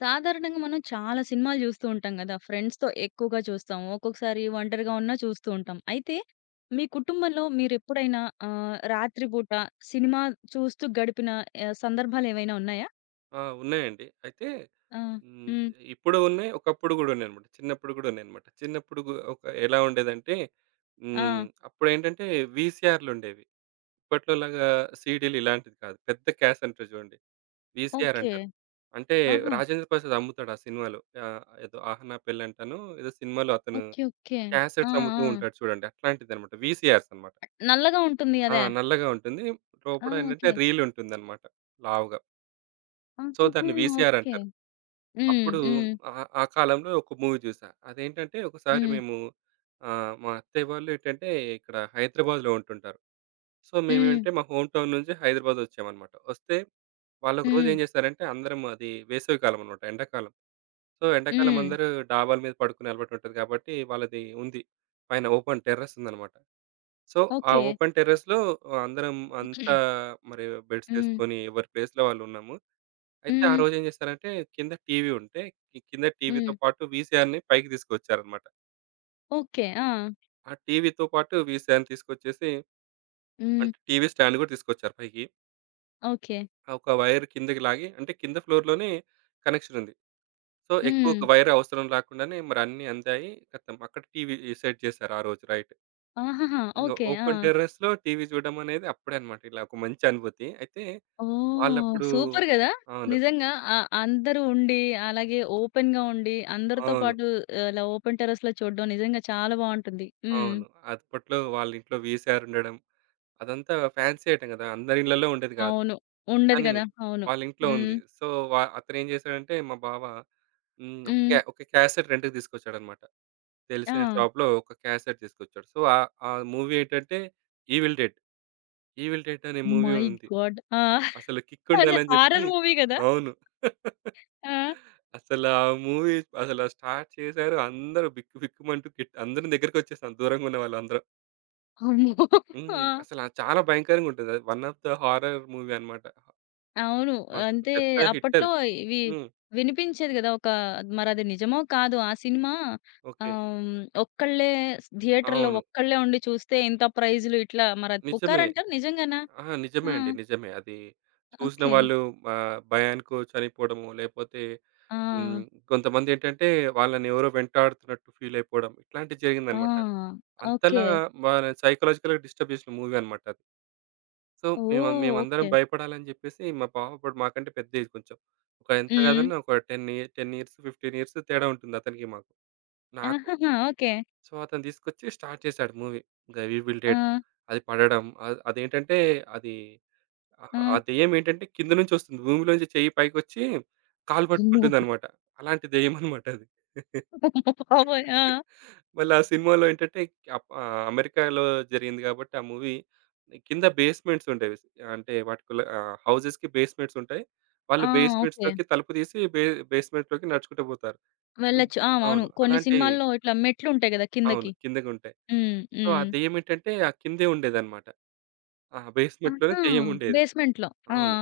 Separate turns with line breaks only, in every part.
సాధారణంగా మనం చాలా సినిమాలు జూస్తూ ఉంటాం గదా! ఫ్రెండ్స్‌తో ఎక్కువగా చూస్తాం. ఒక్కొక్కసారి ఒంటరిగా ఉన్నా చూస్తూ ఉంటాం. అయితే మీ కుటుంబంలో మీరెప్పుడైనా రాత్రి పూట సినిమా చూస్తూ గడిపిన సందర్భాలేవైనా ఉన్నాయా?
ఆ! ఉన్నాయండి. అయితే
ఆ!
హ్మ్.
హ్మ్.
ఇప్పుడు ఉన్నాయి. ఒకప్పుడు గూడా ఉన్నాయన్నమాట. చిన్నప్పుడు గూడా ఉన్నాయన్నమాట. చిన్నప్పుడు ఒక ఎలా ఉండేదంటే
ఆ!
హ్మ్. అప్పుడేంటంటే వీసీఆర్‌లుండేవి. ఇప్పట్లోలాగా సీడీలు ఇలాంటిది కాదు. పెద్ద క్యాసెట్ ఉంటది చూడండి. VCR
okay.
అంటారు. అంటే
ఆహా!
రాజేంద్ర ప్రసాద్ అమ్ముతాడు ఆ సినిమాలో. ఏదో 'ఆహ్! నా పెళ్ళంటనో' ఏదో సినిమాలో అతను
ఓకే. ఓకే. ఆ!
క్యాసెట్స్ అమ్ముతూ
ఆ!
ఉంటాడు చూడండి. అట్లాంటిదన్నమాట. వీసీఆర్స్ అన్నమాట.
నల్లగా ఉంటుంది
ఆ!
అదా?
నల్లగా ఉంటుంది.
ఆ!
లోపల ఏంటంటే
ఓకే.
రీల్ ఉంటుందన్నమాట లావుగా. సో
ఆహాహా!
దాన్ని వీసీఆర్
ఓకే.
అంటారు.
హ్మ్.
అప్పుడు
హ్మ్.
ఆ ఆ కాలంలో ఒక మూవీ చూసా. అదేంటంటే ఒకసారి
హ్మ్.
మేము మా అత్తయ్య వాళ్ళు ఏంటంటే ఇక్కడ హైదరాబాద్‌లో ఉంటుంటారు. సో,
హ్మ్.
మేమేంటే మా హోమ్ టౌన్ నుంచి హైదరాబాద్ వచ్చామనమాట. వస్తే వాళ్ళొకరోజు
హ్మ్.
ఏం చేశారంటే అందరం అది వేసవికాలం అనమాట ఎండాకాలం. సో, ఎండాకాలం
హ్మ్.
అందరూ డాబాల మీద పడుకునే అలవాటు ఉంటది కాబట్టి వాళ్ళది ఉంది. పైన ఓపెన్ టెర్రస్ ఉందనమాట. సో, ఆ
ఓకే.
ఓపెన్ టెర్రస్‌లో అందరం అంతా మరి బెడ్స్
హ్మ్.
ఏసుకొని ఎవరి ప్లేస్‌లో వాళ్ళున్నాము. అయితే ఆ
హ్మ్.
రోజేం జేశారంటే కింద టీవీ ఉంటే, కింద
హ్మ్.
టీవీతో పాటు వీసీఆర్‌ని పైకి తీసుకొచ్చారన్నమాట.
ఓకే. ఆ!
ఆ టీవీతో పాటు వీసీఆర్‌ని తీసుకొచ్చేసి
హ్మ్.
అంటే టీవీ స్టాండ్ గూడా తీసుకొచ్చారు పైకి.
ఓకే.
ఆ ఒక వైర్ కిందకి లాగి అంటే కింద ఫ్లోర్‌లోనే కనెక్షన్ ఉంది. సో, ఎక్కువ
హ్మ్.
ఒక వైర్ అవసరం లేకుండానే మరి అన్నీ అందాయి. ఖతం అక్కడ టీవీ సెట్ జేశారు ఆ రోజు నైట్.
ఆహాహా!
ఇంగ
ఓకే. ఆ!
ఓపెన్ టెర్రస్‌లో టీవీ చూడడం అనేది అప్పుడే అన్నమాట. ఇలా ఒక మంచి అనుభూతి. అయితే
ఓహ్!
వాళ్ళప్పుడు
సూపర్ గదా!
అవును.
నిజంగా అందరూ ఉండి, అలాగే ఓపెన్‌గా ఉండి, అందరితో
అవును.
పాటు ఇలా ఓపెన్ టెర్రస్‌లో చూడడం నిజంగా చాలా బావుంటుంది. హ్మ్.
అవును. అప్పట్లో వాళ్ళ ఇంట్లో వీసీఆర్ ఉండడం అదంతా ఫ్యాన్సీ ఐటెమ్ గదా! అందరి ఇళ్ళలో ఉండేది గాదు.
అవును. ఉండదు
కానీ
గదా! అవును.
వాళ్ళ ఇంట్లో
హ్మ్.
ఉంది. సో, అతనేం జేశాడంటే మా బావ హ్మ్.
హ్మ్.
ఒక క్యాసెట్ రెంట్‌కి తీసుకొచ్చాడన్నమాట.
ఆ!
తెలిసిన షాప్‌లో ఒక క్యాసెట్ తీసుకొచ్చాడు. సో, ఆ మూవీ ఏంటంటే 'ఈవిల్ డెడ్'. 'ఈవిల్ డెడ్' అనే మూవీ
మై
ఉంది.
గాడ్! ఆ!
అసలు కిక్
అది
ఉండాలని జెప్పి
హారర్ మూవీ గదా!
అవును.
ఆ!
అసలు ఆ మూవీ అసలు స్టార్ట్ చేశారు. అందరూ బిక్కు బిక్కుమంటూ కిట్ అందరం దగ్గరికొచ్చేసాం దూరంగున్న వాళ్ళందరం.
అమ్మో! ఆ!
హ్మ్. అసల చాలా భయంకరంగుంటది. అది one of the horror movie అన్నమాట.
అవును.
మస్తు
అంటే
పెద్ద
అప్పట్లో
హిట్టది.
ఇవి
హ్మ్.
వినిపించేది గదా! ఒక మరది నిజమో కాదో ఆ సినిమా
ఓకే.
ఆహ్, ఒక్కళ్ళే థియేటర్‌లో
అవును.
ఒక్కళ్ళే ఉండి చూస్తే ఇంత ప్రైజ్‌లు ఇట్లా మరది
నిజమే.
పుకారంటారు నిజంగానా?
అహా!
ఆ!
నిజమే అండి. నిజమే. అది చూసిన
ఓకే.
వాళ్ళు భయానికో చనిపోవడమో, లేపోతే
ఆ!
హ్మ్. కొంతమందేంటంటే వాళ్ళనెవరో వెంటాడుతున్నట్టు ఫీలయిపోవడం. ఇట్లాంటివి
ఆ!
జరిగిందనమాట.
ఓకే.
అంతలా వాళ్ళని సైకలాజికల్‌గా డిస్టర్బ్ చేసిన మూవీ అనమాట అది. So,
oh!
మేమందరం
ఓకే.
భయపడాలని జెప్పేసి మా పాప అప్పుడు మాకంటే పెద్దే కొంచెం. ఒక ఎంత
హ్మ్.
కాదన్నా ఒక 10 ఇయర్స్, 15 ఇయర్స్ తేడా ఉంటుంది అతనికి మాకు. నాకు
ఆహాహా! ఓకే.
సో, అతను తీసుకొచ్చి స్టార్ట్ చేశాడు మూవీ. ఇంక 'వి విల్ డేట్'
ఆ!
అది పడడం అదేంటంటే అది ఆ
ఆ!
దెయ్యం ఏంటంటే కింద నుంచి వస్తుంది. భూమిలోంచి చెయ్యి పైకొచ్చి కాలు
అమ్మ
పట్టుకుంటుందనమాట. అలాంటి దెయ్యం అనమాట అది.
బాబోయ్! ఆ!
మళ్ళీ ఆ సినిమాలో ఏంటంటే అమెరికాలో జరిగింది కాబట్టి ఆ మూవీ కింద బేస్‌మెంట్స్ ఉండేవి. అంటే హౌసెస్‌కి బేస్‌మెంట్స్ ఉంటాయి.
ఆ!
వాళ్ళు
ఓకే.
బేస్‌మెంట్స్‌లోకి తలుపు తీసి బేస్‌మెంట్‌లోకి నడుచుకుంటూ పోతారు. హ్మ్.
వెళ్ళొచ్చు. ఆ! అవును.
అవును.
కొన్ని
అలాంటి
సినిమాల్లో ఇట్లా మెట్లుంటాయి గదా!
అవును.
కిందకి.
కిందకుంటాయి.
హ్మ్.
సో, ఆ
హ్మ్.
దెయ్యమేంటంటే ఆ కిందే ఉండేదనమాట. ఆ బేస్‌మెంట్‌లోనే
ఆహా!
దెయ్యం ఉండేది.
బేస్‌మెంట్‌లో. ఆ!
అవును.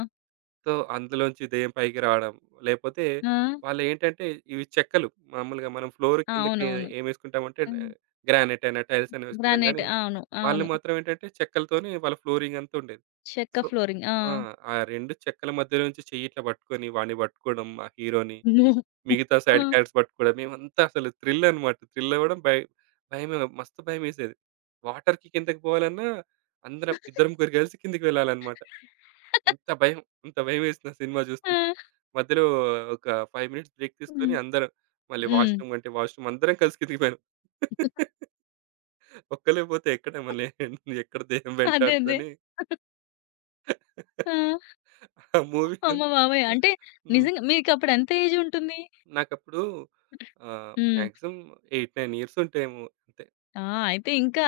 సో, అందులోంచి దెయ్యం పైకి రావడం, లేపోతే
ఆ!
వాళ్ళేంటంటే ఇవి చెక్కలు. మామూలుగా మనం ఫ్లోర్ కిందకి
అవునవును.
ఏమేసుకుంటామంటే
హ్మ్.
గ్రానైట్ అయినా, టైల్స్ అయినా వేసుకుంటాం
గ్రానైట్.
గానీ,
అవును.
వాళ్ళు
అవును.
మాత్రం ఏంటంటే చెక్కలతోని వాళ్ళ ఫ్లోరింగ్ అంతా ఉండేది.
చెక్క
సో
ఫ్లోరింగ్. ఆ!
ఆ! ఆ 2 చెక్కల మధ్యలో నుంచి చెయ్యి ఇట్లా పట్టుకొని వాడిని పట్టుకోవడం, ఆ హీరోని. మిగతా
ఆ!
సైడ్ క్యారెక్టర్స్ పట్టుకోవడం. మేమంతా అసలు థ్రిల్ అన్నమాట. థ్రిల్ అవ్వడం భయమే మస్తు భయమేసేది. వాటర్‌కి కిందకి పోవాలన్నా అందరం ఇద్దరు, ముగ్గురు కలిసి కిందకి వెళ్ళాలన్నమాట. అంత భయం. అంత భయమేసింది ఆ సినిమా చూస్తూ.
ఆ!
మధ్యలో ఒక 5 మినిట్స్ బ్రేక్
హ్మ్.
తీసుకొని అందరం మళ్ళీ
హ్మ్.
వాష్‌రూమ్ అందరం కలిసి కిందకి పోయినాం. ఒక్కళ్ళే పోతే ఎక్కడ మళ్ళీ ఎక్కడ దెయ్యం
అదే. అదే.
వెంటాడుతదని
ఆ!
ఆ మూవీ
అమ్మ బాబోయ్! అంటే
హ్మ్.
నిజంగా మీకప్పుడు ఎంత ఏజ్ ఉంటుంది?
నాకప్పుడు
హ్మ్.
మాక్సిమం 8, 9 ఇయర్స్ ఉంటాయేమో అంతే.
ఆ! అయితే ఇంకా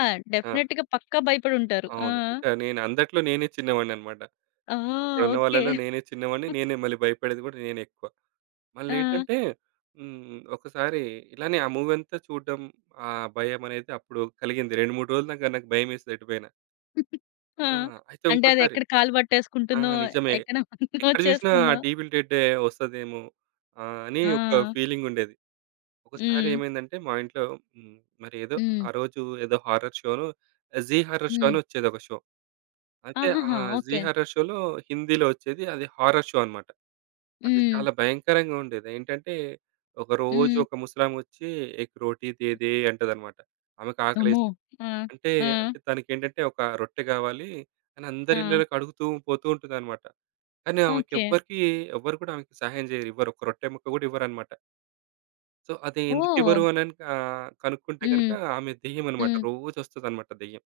ఆ!
డెఫినెట్‌గా పక్కా భయపడుంటారు. ఆ!
అవును. ఇంకా నేను అందట్లో నేనే చిన్నవాడిననమాట.
ఆ!
అక్కడున్న
ఓకే.
వాళ్ళలో నేనే చిన్నవాడిని. నేనే మళ్ళీ భయపడేది గూడా నేనే ఎక్కువ.
ఆ!
మళ్ళేంటంటే హ్మ్. ఒకసారి ఇలానే ఆ మూవీ అంతా చూడడం, ఆ భయమనేది అప్పుడు కలిగింది. 2, 3 రోజులు నాకు నాకు భయమేసేది ఎటు పోయినా.
ఆ!
ఆ! అయితే
అంటే అది
ఇంకోసారి
ఎక్కడ కాలు
ఆ!
పట్టేసుకుంటుందో,
నిజమే.
ఎక్కడ
ఎక్కడ జూసినా
వచ్చేస్తుందో.
డీవిల్ డెడ్డే వస్తదేమో అని ఒక
ఆ!
ఫీలింగుండేది. ఒకసారి
హ్మ్.
ఏమైందంటే మా ఇంట్లో హ్మ్. మరి ఏదో
హ్మ్.
ఆ రోజు ఏదో హారర్ షోనో, జీ హారర్ షో అని
హ్మ్.
వచ్చేదొక షో. అయితే ఆ
ఆహాహా!
'G
okay.
హారర్' షోలో హిందీలో వచ్చేది. అది హారర్ షో అన్నమాట. అది
హ్మ్.
చాలా భయంకరంగా ఉండేది. ఏంటంటే ఒకరోజు
హ్మ్.
ఒక ముసలామొచ్చి "ఏక్ రోటీ దే దే" అంటదన్నమాట. ఆమెకు
అమ్మో!
ఆకలేస్తుంది.
ఆ!
అంటే
ఆ!
అంటే తనకేంటంటే ఒక రొట్టె కావాలి అని
ఆ!
అందరి ఇళ్ళలోకి అడుగుతూ పోతూ ఉంటుందన్నమాట. కానీ ఆమెకి
ఓకే.
ఎవ్వరికీ ఎవ్వరు కూడా ఆమెకి సహాయం చేయరు. ఇవ్వరు. ఒక రొట్టె ముక్క కూడా ఇవ్వరన్నమాట. సో, అది
ఓహ్!
ఎందుకివ్వరు అని కనుక్కుంటే గనుక
హ్మ్.
ఆమె దెయ్యం అన్నమాట.
హ్మ్.
రోజొస్తదన్నమాట దెయ్యం.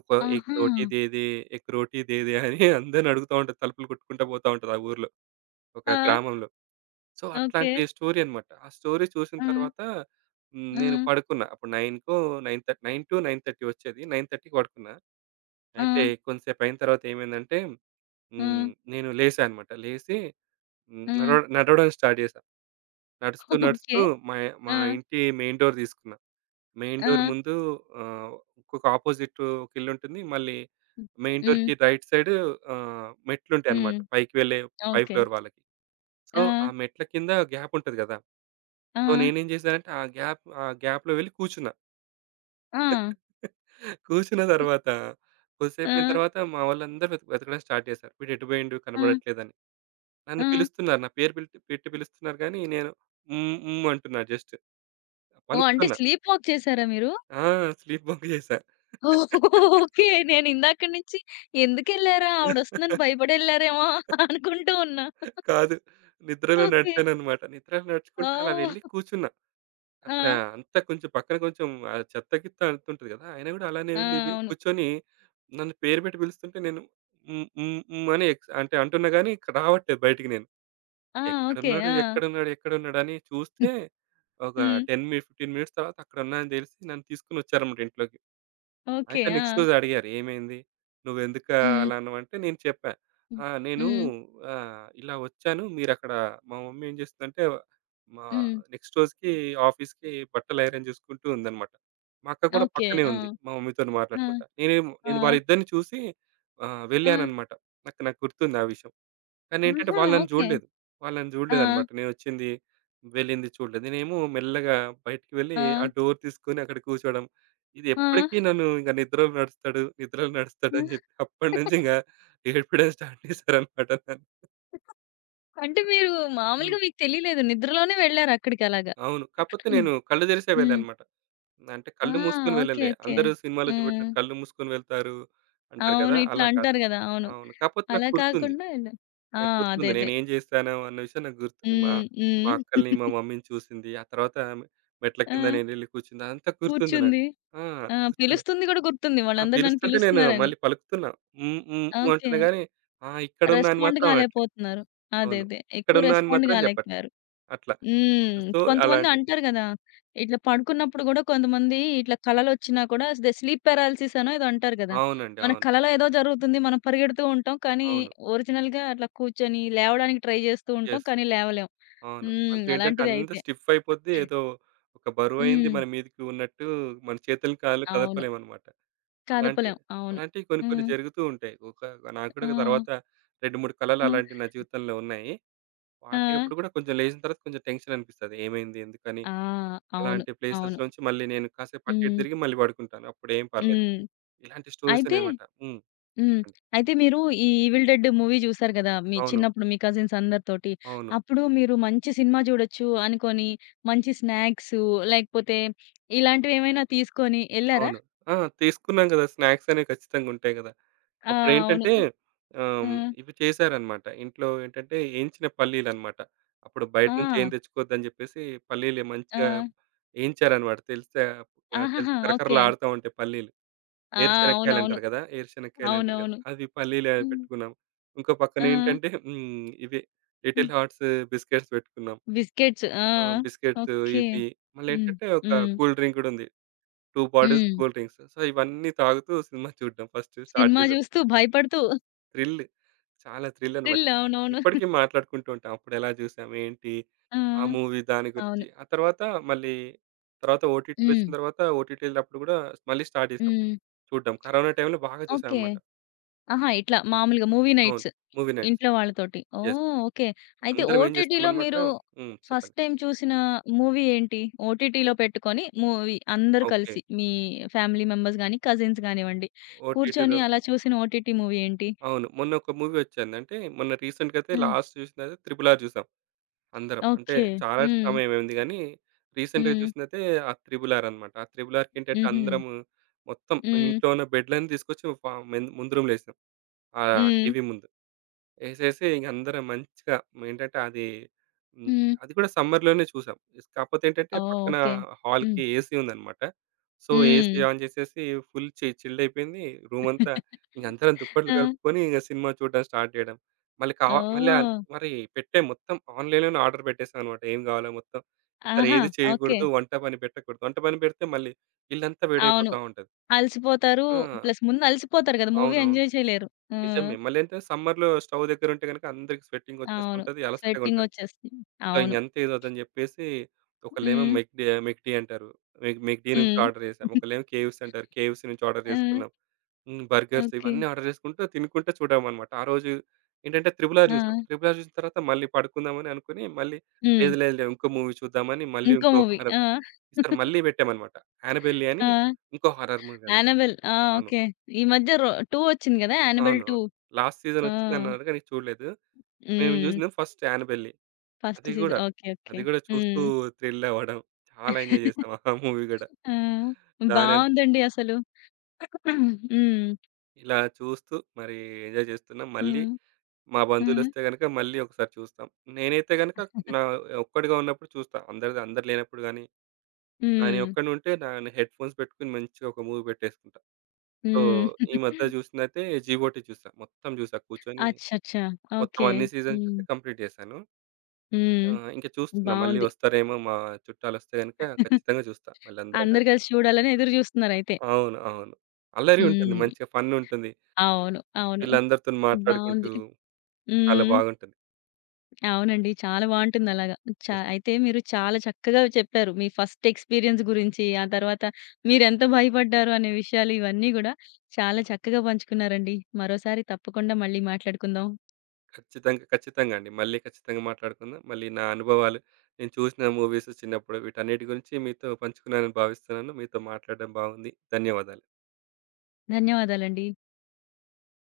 ఒక "ఏక్
ఆహా!
రోటీ దే దే, ఏక్ రోటీ దే దే" అని అందరిని అడుగుతా ఉంటారు. తలుపులు కొట్టుకుంటా పోతా ఉంటారు ఆ ఊర్లో, ఒక
ఆ!
గ్రామంలో. So,
okay.
అట్లాంటి స్టోరీ అన్నమాట. ఆ స్టోరీ చూసిన
ఆ!
తర్వాత హ్మ్,
ఆ!
నేను పడుకున్నా. అప్పుడు 9:30 వచ్చేది. 9:30కి పడుకున్నా.
ఆ!
అయితే కొంతసేపు అయిన తర్వాత ఏమైందంటే
ఆ!
హ్మ్, నేను లేసా అన్నమాట. లేసి హ్మ్,
ఆ!
నడవడం స్టార్ట్ చేశా. నడుస్తూ,
ఓకే.
నడుస్తూ మా మా
ఆ!
ఇంటి మెయిన్ డోర్ తీసుకున్నా. మెయిన్
ఆ!
డోర్ ముందు ఆహ్, ఇంకొక అపోజిట్ ఒక ఇల్లుంటుంది. మళ్ళీ మెయిన్
హ్మ్.
డోర్‌కి రైట్ సైడ్
హ్మ్.
మెట్లుంటాయన్నమాట. పైకి వెళ్ళే పై
ఓకే.
ఫ్లోర్ వాళ్ళకి. సో,
ఆ!
ఆ మెట్ల కింద గ్యాప్ ఉంటది గదా!
ఆ!
సో, అవును. నేనేం చేశానంటే ఆ గ్యాప్‌లో వెళ్ళి కూర్చున్నా.
ఆ!
కూర్చున్న
ఆ!
తర్వాత
ఆ!
కొద్దిసేపయిన తర్వాత మా వాళ్ళందరూ వెతకడం స్టార్ట్ చేశారు. "వీడు ఎటు పోయిండు కనబడట్లేదని."
ఆ!
నన్ను పిలుస్తున్నారు. నా పేరు పిలిట్ పెట్టి పిలుస్తున్నారు గానీ నేను హ్మ్ అంటున్నా జస్ట్.
ఓహ్! అంటే
పలుకుతున్నా.
స్లీప్ వాక్ చేసారా మీరు?
ఆ! స్లీప్ బంక్ చేశా.
ఓకే. నేను ఇందాక నుంచి ఎందుకెళ్లారా? ఆవిడొస్తుందని భయపడెళ్లారేమో అనుకుంటూ ఉన్నా.
కాదు. నిద్రలో
ఓకే.
నడిచాననమాట. నిద్రలో నడుచుకుంటూ అలా
ఓహ్!
వెళ్లి కూర్చున్నా.
ఆ!
అక్కడ అంతా కొంచెం పక్కన కొంచెం చెత్త గిత్త అంతుంటది గదా! ఆయన గూడా అలానే
ఆ!
వెళ్లి
అవును.
కూర్చొని నన్ను పేరు పెట్టి పిలుస్తుంటే నేను హ్మ్ అని ఎక్స్ అంటే అంటున్నా గానీ రావట్లేదు బయటికి నేను.
ఆ! ఓకే.
ఎక్కడున్నాడు?
ఆ!
ఎక్కడున్నాడు? ఎక్కడున్నాడు? అని చూస్తే ఒక
హ్మ్.
10 మి 15 మినిట్స్ తర్వాత అక్కడున్నా అని తెలిసి నన్ను తీసుకొనొచ్చారన్నమాట ఇంట్లోకి.
ఓకే.
అయితే
ఆ!
నెక్స్ట్ రోజు అడిగారు ఏమైంది? నువ్వెందుక
హ్మ్.
అలా అన్నావంటే నేను చెప్పా.
హ్మ్.
ఆ! నేను
హ్మ్.
ఇలా వచ్చాను మీరక్కడ మా మమ్మీ ఏం చేస్తుందంటే మా
హ్మ్.
నెక్స్ట్ రోజుకి ఆఫీస్‌కి బట్టలు ఐరన్ చేసుకుంటూ ఉందనమాట. మా అక్క కూడా
ఓకే.
పక్కనే
ఆ!
ఉంది మా మమ్మీతోని
ఆ!
మాట్లాడుకుంటా.
ఆ!
నేను వాళ్ళిద్దరిని చూసి
ఆ!
వెళ్ళాననమాట. నాకు నాకు గుర్తుంది ఆ విషయం. కానీ ఏంటంటే
ఆహా!
వాళ్ళు నన్ను
ఓకే.
చూడలేదు. వాళ్ళు నన్ను
ఆ!
చూడలేదన్నమాట. నేనొచ్చింది, వెళ్ళింది చూడలేదు. నేనేమో మెల్లగా బయటికి వెళ్ళి
ఆ!
ఆ డోర్ తీసుకొని అక్కడ కూర్చోవడం. ఇది
ఆ!
ఎప్పటికీ నన్ను ఇంక నిద్రలో నడుస్తాడు అని చెప్పి అప్పటి నుంచి ఇంక ఏడ్పడం స్టార్ట్ చేశారన్నమాట నన్ను.
అంటే మీరు మామూలుగా
హ్మ్.
మీకు తెలియలేదు. నిద్రలోనే వెళ్లారక్కడికి అలాగా.
అవును. కాకపోతే
హ్మ్.
నేను కళ్ళు తెరిసే
హ్మ్.
వెళ్ళానన్నమాట. అంటే
ఆ!
కళ్ళు మూసుకొని
ఓకే.
వెళ్ళలే.
ఓకే.
అందరూ సినిమాలో
హ్మ్.
చూపెట్టినట్టు కళ్ళు మూసుకొని వెళ్తారు అంటారు
అవును.
కదా!
ఇట్లా
అలా కాదు.
అంటారు గదా! అవును.
అవును. కాకపోతే నాకు
అలా
గుర్తుంది.
కాకుండా ఇలా ఆ! అదే. అదే.
నేనేం జేశాను అన్న విషయం నాకు గుర్తుంది. మా
హ్మ్.
మా
హ్మ్.
అక్కల్ని, మా మమ్మీని చూసింది. ఆ తర్వాత ఆమె మెట్ల
ఆ!
కింద నేనెళ్లి కూర్చుంది. అదంతా గుర్తుంది నాకు.
కూర్చుంది.
ఆ!
ఆ!
గుర్తున్నా.
పిలుస్తుంది గూడా గుర్తుంది.
ఆ!
వాళ్ళందరూ నన్ను
పిలుస్తుంటే నేను
పిలుస్తున్నారని.
మళ్ళీ పలుకుతున్నా. హ్మ్. హ్మ్. హ్మ్.
ఓకే.
అంటున్నా గానీ, ఆ! ఇక్కడున్నా అని
రెస్పాండ్
మాత్రం అనట్లే.
కాలేకపోతున్నారు. అదే.
అవును.
అదే. ఎక్కువ
ఇక్కడున్నా అని
రెస్పాండ్
మాత్రం చెప్పట్లే.
గాలేకపోయారు.
అట్లా.
హ్మ్.
సో,
కొంతమంది
అలాంటి
అంటారు గదా! ఇట్లా పడుకున్నప్పుడు గూడా కొంతమంది ఇట్లా కలలొచ్చినా కూడా అదే స్లీప్ పారాలిసిస్ అనో ఏదో అంటారు గదా!
అవునండి.
మన
అవును.
కలలో ఏదో జరుగుతుంది. మనం పరిగెడుతూ ఉంటాం. కానీ
అవును.
ఒరిజినల్‌గా అట్లా కూర్చొని లేవడానికి ట్రై జేస్తూ ఉంటాం.
యెస్.
కానీ లేవలేం.
అవును.
హ్మ్.
అంటే ఏంటంటే
అలాంటిదే
అంత
అయితే.
స్టిఫ్ అయిపోద్ది. ఏదో ఒక బరువయింది
హ్మ్.
మన మీదకి ఉన్నట్టు మన చేతులు, కాళ్ళు
అవును.
కదపలేమన్నమాట. అలాంటి
కదపలేం. అవును.
అలాంటివి కొన్ని కొన్ని
హ్మ్.
జరుగుతూ ఉంటాయి. ఒక నాకు
ఆ!
కూడా తర్వాత 2, 3 కలలు
ఆ!
అలాంటివి నా జీవితంలో ఉన్నాయి.
ఆ!
వాటికప్పుడు కూడా కొంచెం లేచిన తర్వాత కొంచెం టెన్షన్ అనిపిస్తది. ఏమైంది? ఎందుకని?
ఆ! అవును.
అలాంటి ప్లేసెస్
అవును.
నుంచి మళ్ళీ నేను కాసేపు అటు ఇటు
హ్మ్.
తిరిగి మళ్ళీ పడుకుంటాను. అప్పుడేం పర్లేదు.
హ్మ్.
ఇలాంటి
అయితే
స్టోరీసేనన్నమాట. హ్మ్.
హ్మ్. అయితే మీరు ఈ 'ఈవిల్ డెడ్' మూవీ జూసారు గదా! మీ
అవును.
చిన్నప్పుడు మీ కజిన్స్ అందరితోటి.
అవును.
అప్పుడు మీరు మంచి సినిమా జూడొచ్చు అనుకోని, మంచి స్నాక్సు లేకపోతే ఇలాంటివేమైనా తీసుకొని ఎళ్లారా?
అవును. ఆ! తీసుకున్నాం గదా! స్నాక్స్ అనేవి ఖచ్చితంగా ఉంటాయి గదా!
ఆ! అవును.
అప్పుడేంటంటే
ఆ!
ఆహ్, ఇవి చేశారనమాట. ఇంట్లో ఏంటంటే ఏంచిన పల్లీలనమాట. అప్పుడు
ఆ!
బయట నుంచి ఏం తెచ్చుకోవద్దని జెప్పేసి పల్లీలు
ఆ!
మంచిగా ఏంచారనమాట.
ఆహాహా!
తెలిసి
ఓకే.
కరకరలాడుతా ఉంటాయి పల్లీలు.
ఆ! అవునవును.
ఏరుశెనక్కాయలంటారు గదా! ఏరుశెనక్కాయలంటారు గదా!
అవునవును.
అవి పల్లీలే
హ్మ్.
పెట్టుకున్నాం. ఇంకో
ఆ!
పక్కనేంటంటే హ్మ్. ఇవి
హ్మ్.
లిటిల్ హార్ట్స్ బిస్కెట్స్ పెట్టుకున్నాం.
బిస్కెట్స్. ఆ!
ఆ! Biscuits
okay.
ఇవి
హ్మ్.
మళ్ళేంటంటే ఒక
హ్మ్.
కూల్ డ్రింక్ గూడా ఉంది. 2 బాటిల్స్
హ్మ్.
Cool drinks. సో, ఇవన్నీ తాగుతూ సినిమా చూడడం ఫస్ట్ స్టార్ట్
సినిమా
చేసాం.
జూస్తూ భయపడుతూ
థ్రిల్. చాలా థ్రిల్ అన్నమాట.
థ్రిల్ అవునవును.
ఇప్పటికి మాట్లాడుకుంటూ ఉంటాం. అప్పుడెలా చూసాం? ఏంటి?
ఆ!
ఆ మూవీ దాని
అవును.
గురించి. ఆ తర్వాత మళ్ళీ తర్వాత
హ్మ్.
ఓటీటీలొచ్చిన తర్వాత ఓటీటీలప్పుడు గూడా మళ్ళీ స్టార్ట్ చేసాం
హ్మ్.
చూడ్డం. కరోనా టైంలో బాగా
ఓకే.
చూసామన్నమాట.
ఆహా! ఇట్లా మామూలుగా మూవీ
అవును.
Nights
movie nights.
ఇంట్లో వాళ్ళతోటి.
యెస్.
ఓహ్! ఓకే. అయితే
అందరం ఏం
ఓటీటీలో
చేస్తామన్నమాట
మీరు
హ్మ్.
ఫస్ట్
చెప్పండి.
టైమ్ చూసిన మూవీ ఏంటి? ఓటీటీలో పెట్టుకొని మూవీ అందరూ
ఓకే.
కలిసి మీ ఫ్యామిలీ మెంబర్స్ గాని, కజిన్స్ గానివ్వండి,
ఓటీటీలో
కూర్చొని అలా చూసిన ఓటీటీ మూవీ ఏంటి?
అవును. మొన్న ఒక మూవీ వచ్చింది. అంటే మొన్న రీసెంట్‌గా అయితే
హ్మ్.
లాస్ట్ చూసిందయితే 'త్రిబుల్ ఆర్' చూసాం. అందరం. అంటే
ఓకే.
చాలా
హ్మ్.
సమయమైంది గానీ, రీసెంట్‌గా
హ్మ్.
చూసిందయితే ఆ 'త్రిబుల్ ఆర్' అన్నమాట. ఆ 'త్రిబుల్ ఆర్'కేంటంటే
హుహు.
అందరము మొత్తం
హ్మ్.
ఇంట్లో ఉన్న బెడ్‌లన్నీ తీసుకొచ్చి ఫ మెం ముందు రూమ్‌లో ఏసాం. ఆ
హ్మ్.
టీవీ ముందు. ఏసేసి ఇంక అందరం మంచిగా ఏంటంటే అది హ్మ్.
హ్మ్.
అది కూడా సమ్మర్‌లోనే చూసాం. కాకపోతే ఏంటంటే
ఓహ్!
పక్కన
ఓకే. హ్మ్.
హాల్‌కి ఏసీ ఉందన్నమాట. సో, ఏసీ
హ్మ్.
ఆన్ చేసేసి ఫుల్ చిల్డ్ అయిపోయింది రూమంతా. ఇంక అందరం దుప్పట్లు
ఆ!
కలుపుకొని ఇంక సినిమా చూడడం స్టార్ట్ చేయడం. మళ్ళీ కా మళ్ళీ ఆన్
ఓహ్!
మరి పెట్టాం మొత్తం ఆన్‌లైన్‌లోనే ఆర్డర్ పెట్టేసాం అన్నమాట. ఏం కావాలో మొత్తం. ఈసారి
ఆహా!
ఏది
ఓకే.
చేయకూడదు. వంట పని పెట్టకూడదు. వంట పని పెడితే మళ్ళీ ఇల్లంతా
అవును.
వేడైపోతా ఉంటది.
అలసిపోతారు.
ఆ!
ప్లస్ ముందు అలసిపోతారు గదా! మూవీ
అవునవును.
ఎంజాయ్ చేయలేరు. హ్మ్.
నిజమే. మళ్ళేంటే సమ్మర్‌లో స్టవ్ దగ్గరుంటే గనుక అందరికి స్వెటింగ్
అవును.
వచ్చేస్తుంటది. అలసటగా ఉంటది.
స్వెట్టింగొచ్చేస్తుంది.
సో,
అవును.
ఇంగంతే ఇదొద్దని జెప్పేసి ఒకళ్ళేమో
హ్మ్.
మెక్‌డి మెక్‌డి అంటారు. మెక్‌డి నుంచి
హ్మ్.
ఆర్డర్ జేసాం. ఒకళ్ళేమో కేఎఫ్‌సి అంటారు. కేఎఫ్‌సి నుంచి ఆర్డర్
ఆ!
జేసుకున్నాం. హ్మ్. Burgers
okay.
ఇవన్నీ ఆర్డర్ జేసుకుంటూ తినుకుంటూ చూడమనమాట. ఆ రోజు ఏంటంటే 'త్రిబుల్ ఆర్'
ఆ!
జూసాం. 'త్రిబుల్ ఆర్' జూసిన తర్వాత మళ్ళీ పడుకుందామని అనుకుని మళ్ళీ
హ్మ్.
లేదు లేదులే ఇంకో మూవీ చూద్దామని మళ్ళీ
ఇంకో
ఇంకో
మూవీ.
హారర్
ఆ!
ఈసారి మళ్ళీ పెట్టామనమాట. 'యానబెల్లి' అని
ఆ!
ఇంకో హారర్ మూవీ అనమాట.
'యానబెల్' ఆ!
అవును.
ఓకే. ఈ మధ్య 2 వచ్చింది గదా! 'యానబెల్
అవును.
2'
అవును. లాస్ట్ సీజన్
ఆ!
వచ్చిందన్నారు గానీ చూడలేదు. మేము
హ్మ్.
జూసింది ఫస్ట్ 'యానబెల్లి.'
ఫస్ట్
అది
సీజన్.
గూడా,
ఓకే. ఓకే.
అది గూడా చూస్తూ
హ్మ్.
థ్రిల్ అవ్వడం. చాలా ఎంజాయ్ జేసాం ఆ మూవీ గూడా.
ఆ!
దానన్
బావుందండి అసలు. హ్మ్. హ్మ్.
ఇలా చూస్తూ మరి ఎంజాయ్ జేస్తున్నాం. మళ్ళీ
హ్మ్.
మా
హ్మ్.
బంధువులొస్తే గనక మళ్ళీ ఒకసారి చూస్తాం. నేనైతే గనక నా ఒక్కడిగా ఉన్నప్పుడు చూస్తా. అందరిది అందరు లేనప్పుడు గానీ,
హ్మ్.
నేనొక్కడిని ఉంటే నా హెడ్ ఫోన్స్ పెట్టుకొని మంచిగా ఒక మూవీ పెట్టేసుకుంటా. సో, ఈ మధ్య
హ్మ్.
జూసిందయితే 'జీవోటి' చూసా. మొత్తం జూసా కూర్చొని.
అచ్చచ్చా!
మొత్తం
ఓకే.
అన్ని సీజన్స్ చూసి
హ్మ్.
కంప్లీట్ జేశాను.
హ్మ్.
ఆ! ఇంక చూస్తున్నా మళ్ళీ
బావుంది.
వస్తారేమో మా చుట్టాలొస్తే గనుక ఖచ్చితంగా చూస్తా మళ్ళందరం
అందరూ
కలిసి.
కలిసి చూడాలని ఎదురు జూస్తున్నారయితే.
అవును. అవును. అల్లరి ఉంటుంది.
హ్మ్.
మంచిగా ఫన్ ఉంటుంది.
అవును. అవును.
వీళ్ళందరితోని
బావుంది.
మాట్లాడుకుంటూ చాలా
హ్మ్.
బాగుంటుంది.
అవునండి. చాలా బావుంటుందలాగా.
యెస్.
అయితే మీరు చాలా చక్కగా చెప్పారు. మీ ఫస్ట్ ఎక్స్‌పీరియన్స్ గురించి, ఆ తర్వాత మీరెంత భయపడ్డారు అనే విషయాలు ఇవన్నీ గూడా చాలా చక్కగా పంచుకున్నారండి. మరోసారి తప్పకుండా మళ్ళీ మాట్లాడుకుందాం.
ఖచ్చితంగా, ఖచ్చితంగా అండి. మళ్ళీ ఖచ్చితంగా మాట్లాడుకుందాం. మళ్ళీ నా అనుభవాలు, నేను చూసిన మూవీస్ చిన్నప్పుడు వీటన్నిటి గురించి మీతో పంచుకున్నానని భావిస్తున్నాను. మీతో మాట్లాడడం బాగుంది. ధన్యవాదాలు.
ధన్యవాదాలండి.